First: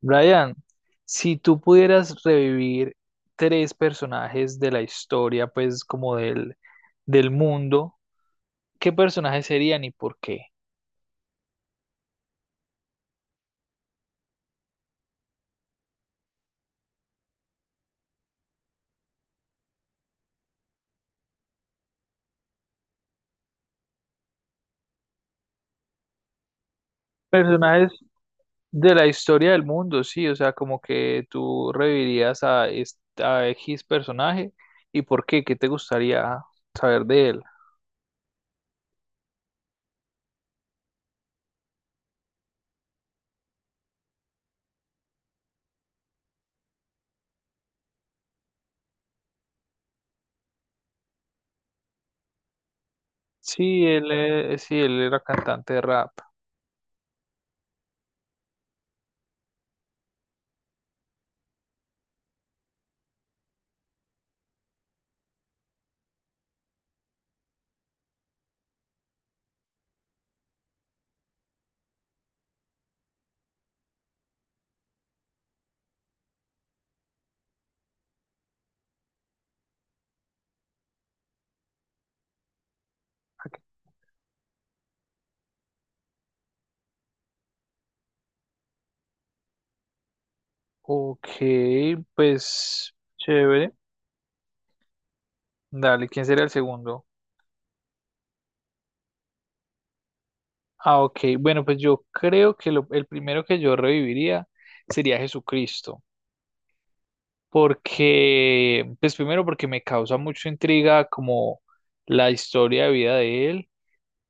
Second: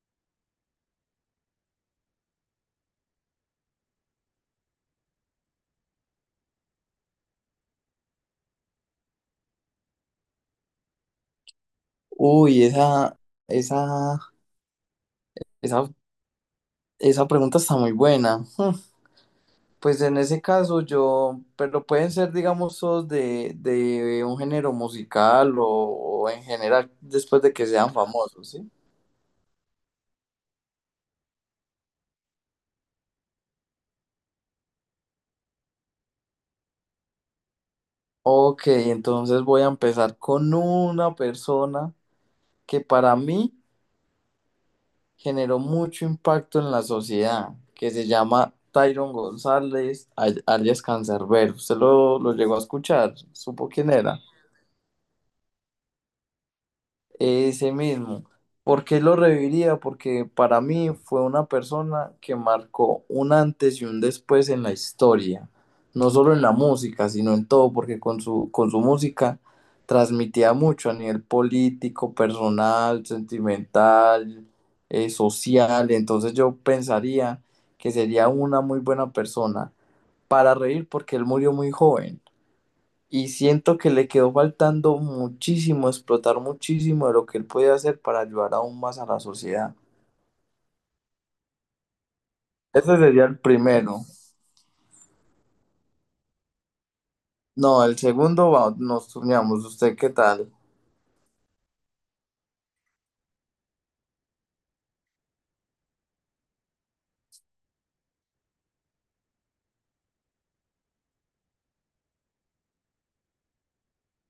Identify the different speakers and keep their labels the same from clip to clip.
Speaker 1: Brian, si tú pudieras revivir tres personajes de la historia, pues como del mundo, ¿qué personajes serían y por qué?
Speaker 2: Uy, esa, esa, esa pregunta está muy buena. Pues en ese caso yo, pero pueden ser, digamos, todos de un género musical o en general después de que
Speaker 1: Personajes
Speaker 2: sean famosos, ¿sí?
Speaker 1: de la historia del mundo, sí, o sea, como que tú revivirías a X personaje y por qué, ¿qué te gustaría saber de él?
Speaker 2: Ok, entonces voy a empezar con una persona que para mí generó mucho impacto en la sociedad, que se llama Tyron González, alias Cancerbero. ¿Usted lo llegó a escuchar? ¿Supo
Speaker 1: Sí,
Speaker 2: quién
Speaker 1: él,
Speaker 2: era?
Speaker 1: eh, sí, él era cantante de rap.
Speaker 2: Ese mismo. ¿Por qué lo reviviría? Porque para mí fue una persona que marcó un antes y un después en la historia, no solo en la música, sino en todo, porque con su música transmitía mucho a nivel político, personal, sentimental, social. Entonces yo pensaría que sería una muy buena persona para reír porque él murió muy joven. Y siento que le quedó faltando muchísimo, explotar muchísimo de lo que él puede hacer para ayudar aún más a la sociedad.
Speaker 1: Ok, pues
Speaker 2: Ese sería el
Speaker 1: chévere.
Speaker 2: primero.
Speaker 1: Dale, ¿quién sería el segundo?
Speaker 2: No, el segundo nos turnamos. ¿Usted qué tal?
Speaker 1: Ok. Bueno, pues yo creo que el primero que yo reviviría sería Jesucristo, porque, pues primero porque me causa mucha intriga como la historia de vida de él.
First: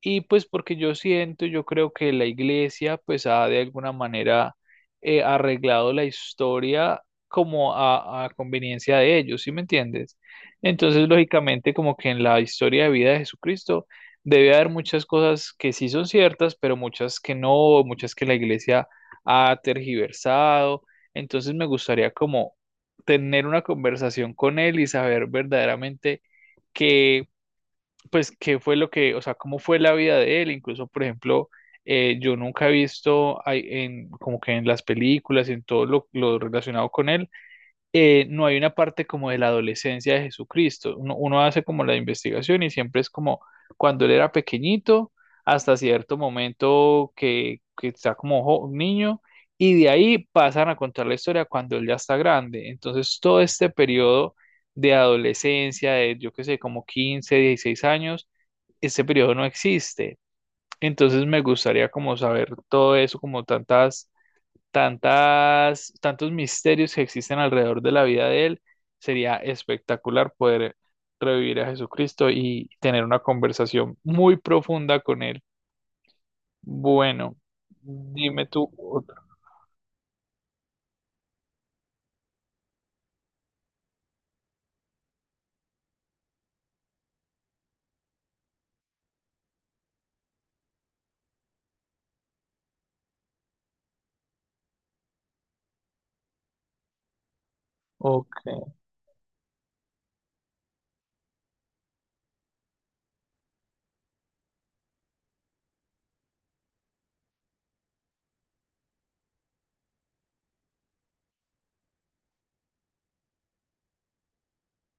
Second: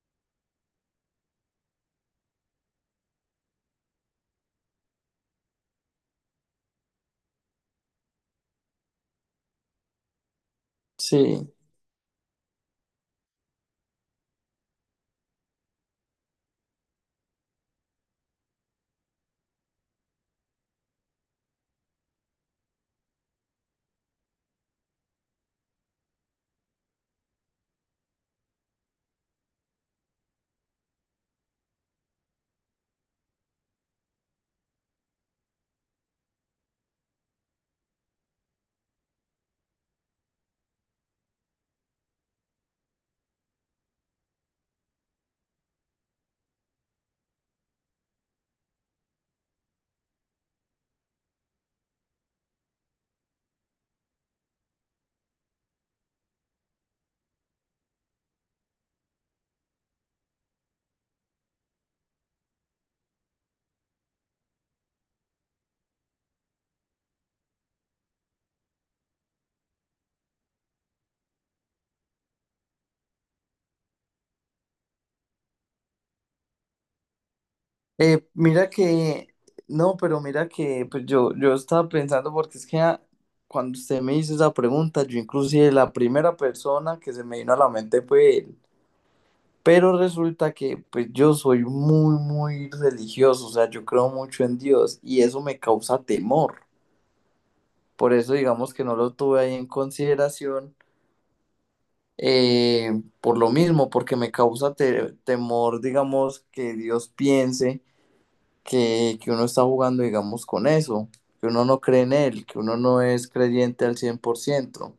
Speaker 1: Y pues porque yo siento, yo creo que la iglesia pues ha de alguna manera arreglado la historia como a conveniencia de ellos, ¿sí me entiendes? Entonces,
Speaker 2: Sí.
Speaker 1: lógicamente, como que en la historia de vida de Jesucristo debe haber muchas cosas que sí son ciertas, pero muchas que no, muchas que la iglesia ha tergiversado. Entonces, me gustaría como tener una conversación con él y saber verdaderamente que pues qué fue lo que, o sea, cómo fue la vida de él, incluso, por ejemplo, yo nunca he visto ahí en, como que en las películas y en todo lo relacionado con él, no hay una parte como de la adolescencia de Jesucristo. Uno hace como la investigación y siempre es como cuando él era pequeñito, hasta cierto momento que está como niño, y de ahí pasan a contar la historia cuando él ya está grande. Entonces, todo este periodo de adolescencia, de yo qué sé, como 15 16 años, ese periodo no existe. Entonces me gustaría como saber todo eso, como tantas, tantas, tantos misterios que existen alrededor de la vida de él. Sería espectacular poder revivir a Jesucristo y tener una conversación muy profunda con él. Bueno,
Speaker 2: Eh,
Speaker 1: dime
Speaker 2: mira
Speaker 1: tú otro.
Speaker 2: que, no, pero mira que pues yo estaba pensando porque es que cuando usted me hizo esa pregunta, yo inclusive la primera persona que se me vino a la mente fue él. Pero resulta que pues yo soy muy religioso, o sea, yo creo mucho en Dios y eso me causa temor. Por eso
Speaker 1: Ok.
Speaker 2: digamos que no lo tuve ahí en consideración, eh, por lo mismo, porque me causa temor, digamos, que Dios piense que uno está jugando, digamos, con eso, que uno no cree en Él, que uno no es creyente al 100%.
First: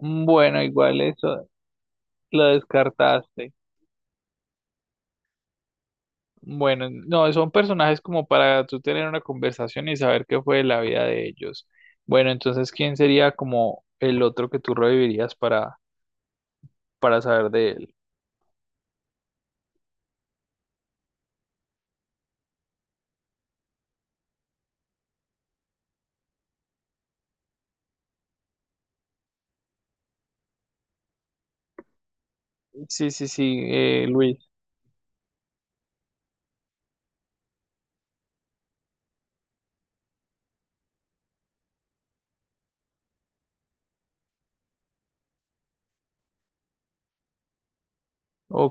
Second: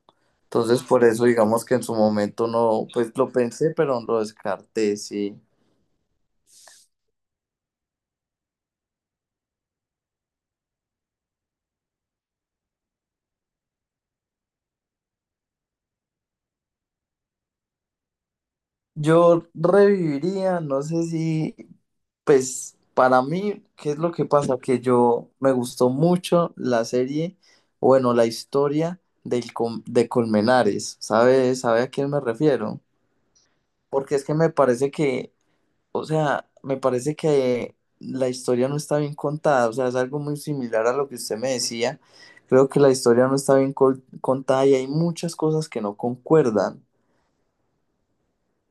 Speaker 1: Bueno,
Speaker 2: Entonces,
Speaker 1: igual
Speaker 2: por eso
Speaker 1: eso
Speaker 2: digamos que en su
Speaker 1: lo
Speaker 2: momento no, pues lo
Speaker 1: descartaste.
Speaker 2: pensé, pero lo descarté, sí.
Speaker 1: Bueno, no, son personajes como para tú tener una conversación y saber qué fue de la vida de ellos. Bueno, entonces, ¿quién sería como el otro que tú revivirías para saber de él?
Speaker 2: Yo reviviría, no sé si, pues para mí, ¿qué es lo que pasa? Que yo me gustó mucho la serie, bueno, la historia del de Colmenares, sabe a quién me refiero?
Speaker 1: Sí, sí, sí,
Speaker 2: Porque es que
Speaker 1: Luis.
Speaker 2: me parece o sea, me parece que la historia no está bien contada, o sea, es algo muy similar a lo que usted me decía. Creo que la historia no está bien contada y hay muchas cosas que no concuerdan.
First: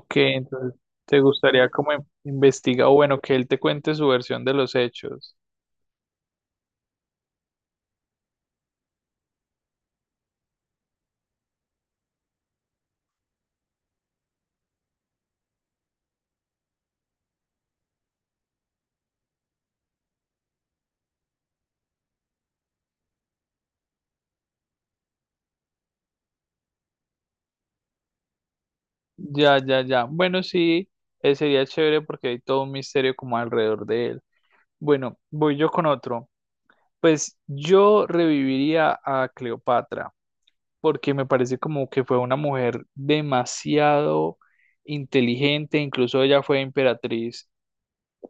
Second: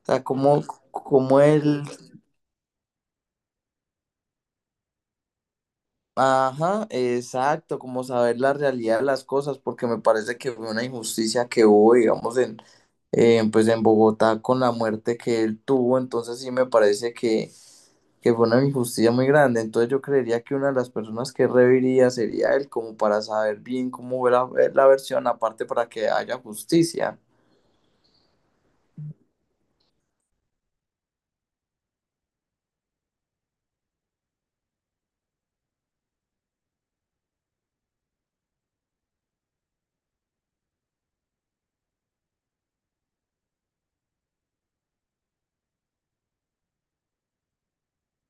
Speaker 2: O sea,
Speaker 1: entonces, ¿te
Speaker 2: como
Speaker 1: gustaría
Speaker 2: él...
Speaker 1: como investiga o bueno, que él te cuente su versión de los hechos?
Speaker 2: Ajá, exacto, como saber la realidad de las cosas, porque me parece que fue una injusticia que hubo, digamos, pues en Bogotá con la muerte que él tuvo, entonces sí me parece que fue una injusticia muy grande, entonces yo creería que una de las personas que reviría sería él, como para saber bien cómo fue la versión, aparte para que haya justicia.
Speaker 1: Ya, ya, ya. Bueno, sí, sería chévere porque hay todo un misterio como alrededor de él. Bueno, voy yo con otro. Pues yo reviviría a Cleopatra. Porque me parece como que fue una mujer demasiado inteligente, incluso ella fue emperatriz,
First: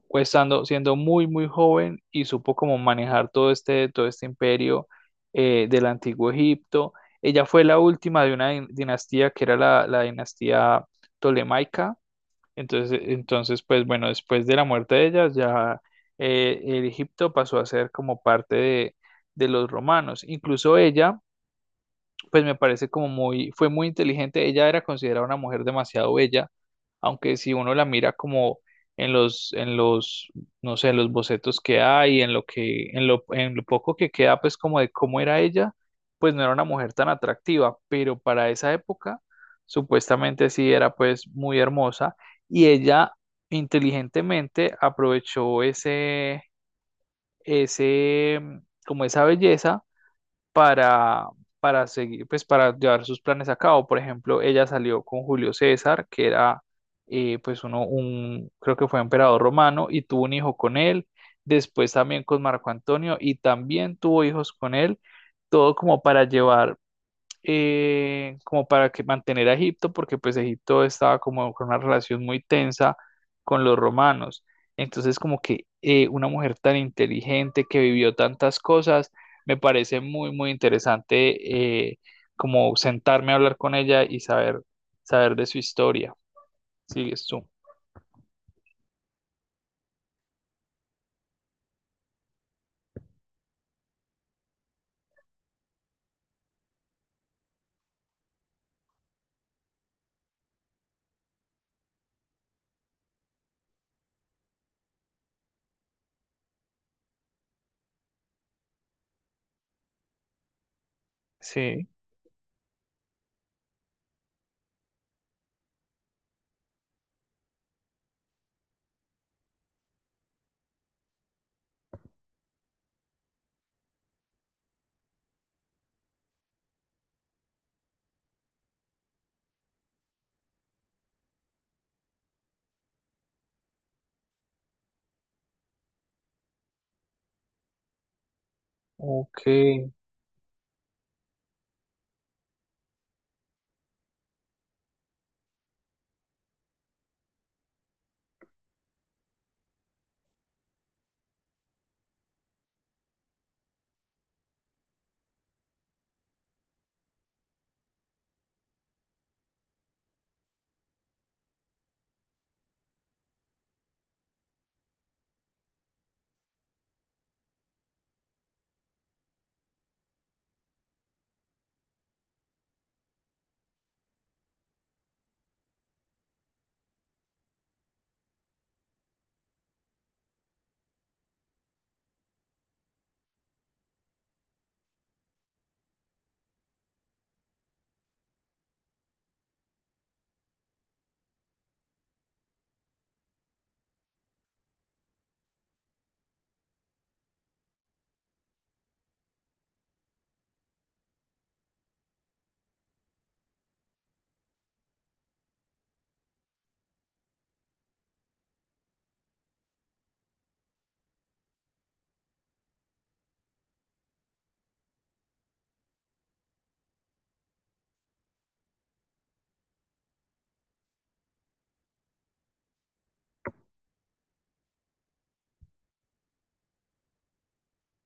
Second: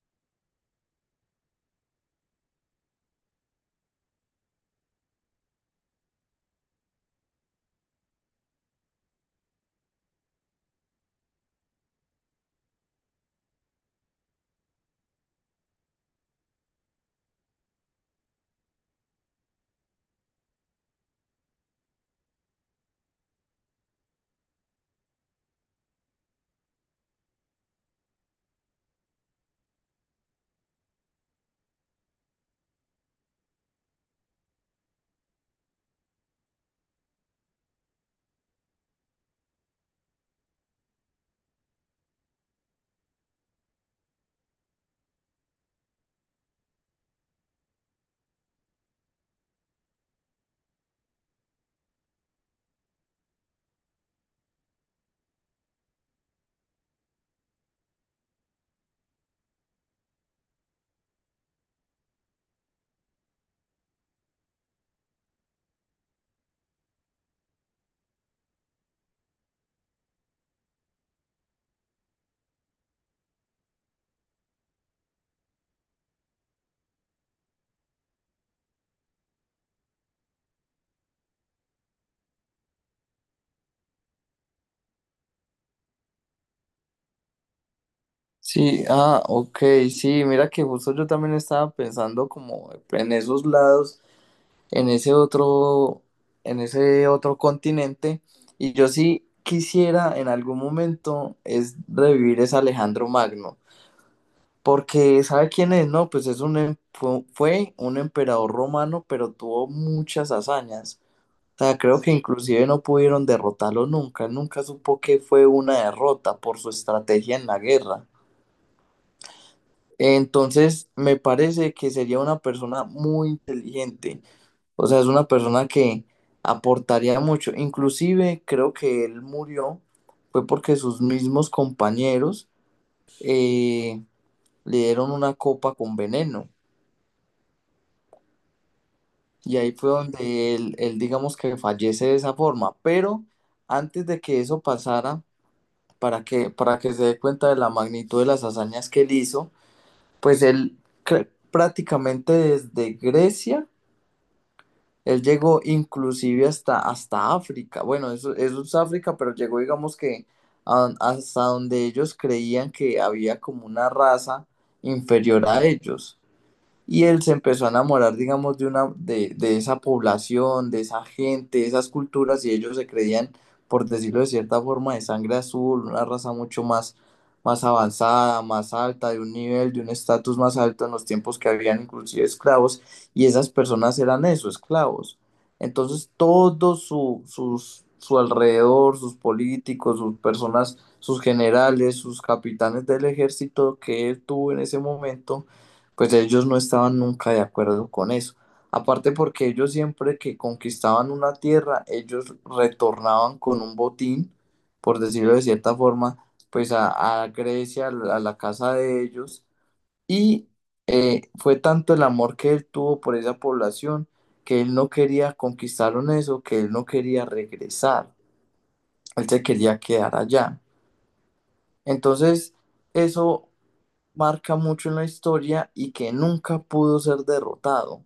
Speaker 1: pues siendo muy, muy joven y supo como manejar todo este imperio del antiguo Egipto. Ella fue la última de una dinastía que era la dinastía tolemaica. Entonces, pues bueno, después de la muerte de ella, ya el Egipto pasó a ser como parte de los romanos. Incluso ella pues me parece como muy, fue muy inteligente. Ella era considerada una mujer demasiado bella, aunque si uno la mira como en los, en los, no sé, en los bocetos que hay, en lo poco que queda, pues como de cómo era ella, pues no era una mujer tan atractiva, pero para esa época, supuestamente sí era pues muy hermosa y ella inteligentemente aprovechó ese, como esa belleza para, para seguir, pues para llevar sus planes a cabo. Por ejemplo, ella salió con Julio César, que era pues creo que fue emperador romano, y tuvo un hijo con él, después también con Marco Antonio, y también tuvo hijos con él, todo como para llevar como para que mantener a Egipto, porque pues Egipto estaba como con una relación muy tensa con los romanos. Entonces, como que una mujer tan inteligente que vivió tantas cosas, me parece muy, muy interesante como sentarme a hablar con ella y saber, saber de su historia. Sigues tú.
Speaker 2: Sí, ah, ok, sí, mira que justo yo también estaba pensando como en esos lados. en ese otro, en ese otro continente. Y yo sí quisiera en algún momento es revivir ese Alejandro Magno, porque ¿sabe quién es? No, pues es un, fue un emperador romano, pero tuvo muchas hazañas. O sea,
Speaker 1: Sí,
Speaker 2: creo que inclusive no pudieron derrotarlo nunca. Él nunca supo que fue una derrota por su estrategia en la guerra. Entonces, me parece que sería una persona muy inteligente. O sea, es una persona que aportaría mucho. Inclusive creo que él murió fue porque sus mismos compañeros eh, le dieron una copa con veneno.
Speaker 1: ok,
Speaker 2: Y ahí fue donde él, digamos que fallece de esa forma. Pero antes de que eso pasara, para para que se dé cuenta de la magnitud de las hazañas que él hizo, pues él prácticamente desde Grecia, él llegó inclusive hasta África. Bueno, eso es África, pero llegó, digamos que hasta donde ellos creían que había como una raza inferior a ellos. Y él se empezó a enamorar, digamos, de de esa población, de esa gente, de esas culturas, y ellos se creían, por decirlo de cierta forma, de sangre azul, una raza mucho más, más avanzada, más alta, de un nivel, de un estatus más alto en los tiempos que habían inclusive esclavos, y esas personas eran eso, esclavos. Entonces, todo su alrededor, sus políticos, sus personas, sus generales, sus capitanes del ejército que él tuvo en ese momento, pues ellos no estaban nunca de acuerdo con eso. Aparte porque ellos siempre que conquistaban una tierra, ellos retornaban con un botín, por decirlo de cierta forma, pues a Grecia, a la casa de ellos. Y fue tanto el amor que él tuvo por esa población que él no quería conquistaron eso, que él no quería regresar. Él se quería quedar allá. Entonces, eso marca mucho en la historia y que nunca pudo ser derrotado.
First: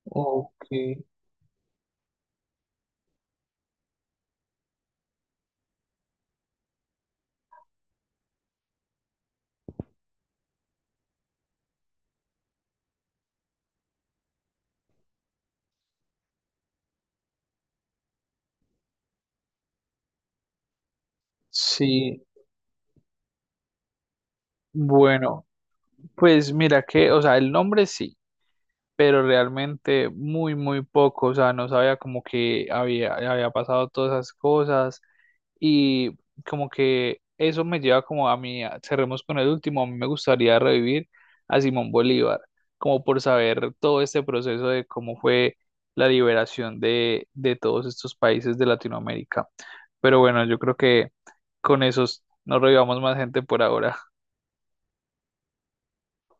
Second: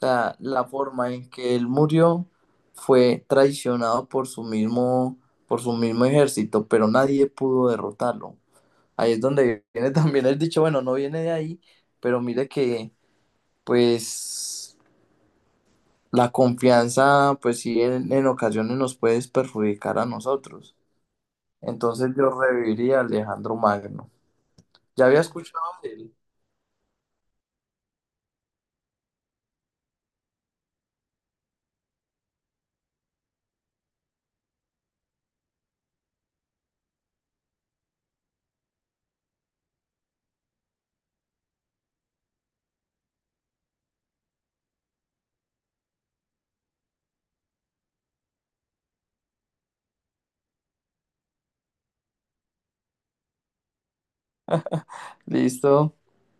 Speaker 2: Sea,
Speaker 1: ok,
Speaker 2: la forma en que él murió fue traicionado por su mismo ejército, pero nadie pudo derrotarlo. Ahí es donde viene también el dicho, bueno, no viene de ahí, pero mire que, pues, la confianza, pues sí, en ocasiones nos puede perjudicar a nosotros. Entonces
Speaker 1: sí,
Speaker 2: yo reviviría a Alejandro Magno. ¿Ya había
Speaker 1: bueno,
Speaker 2: escuchado de él?
Speaker 1: pues mira que, o sea, el nombre sí, pero realmente muy, muy poco, o sea, no sabía como que había, había pasado todas esas cosas y como que eso me lleva como a mí, a- cerremos con el último, a mí me gustaría revivir a Simón Bolívar, como por saber todo este proceso de cómo fue la liberación de todos estos países de Latinoamérica. Pero bueno, yo creo que con esos no revivamos más gente por ahora.
Speaker 2: Listo.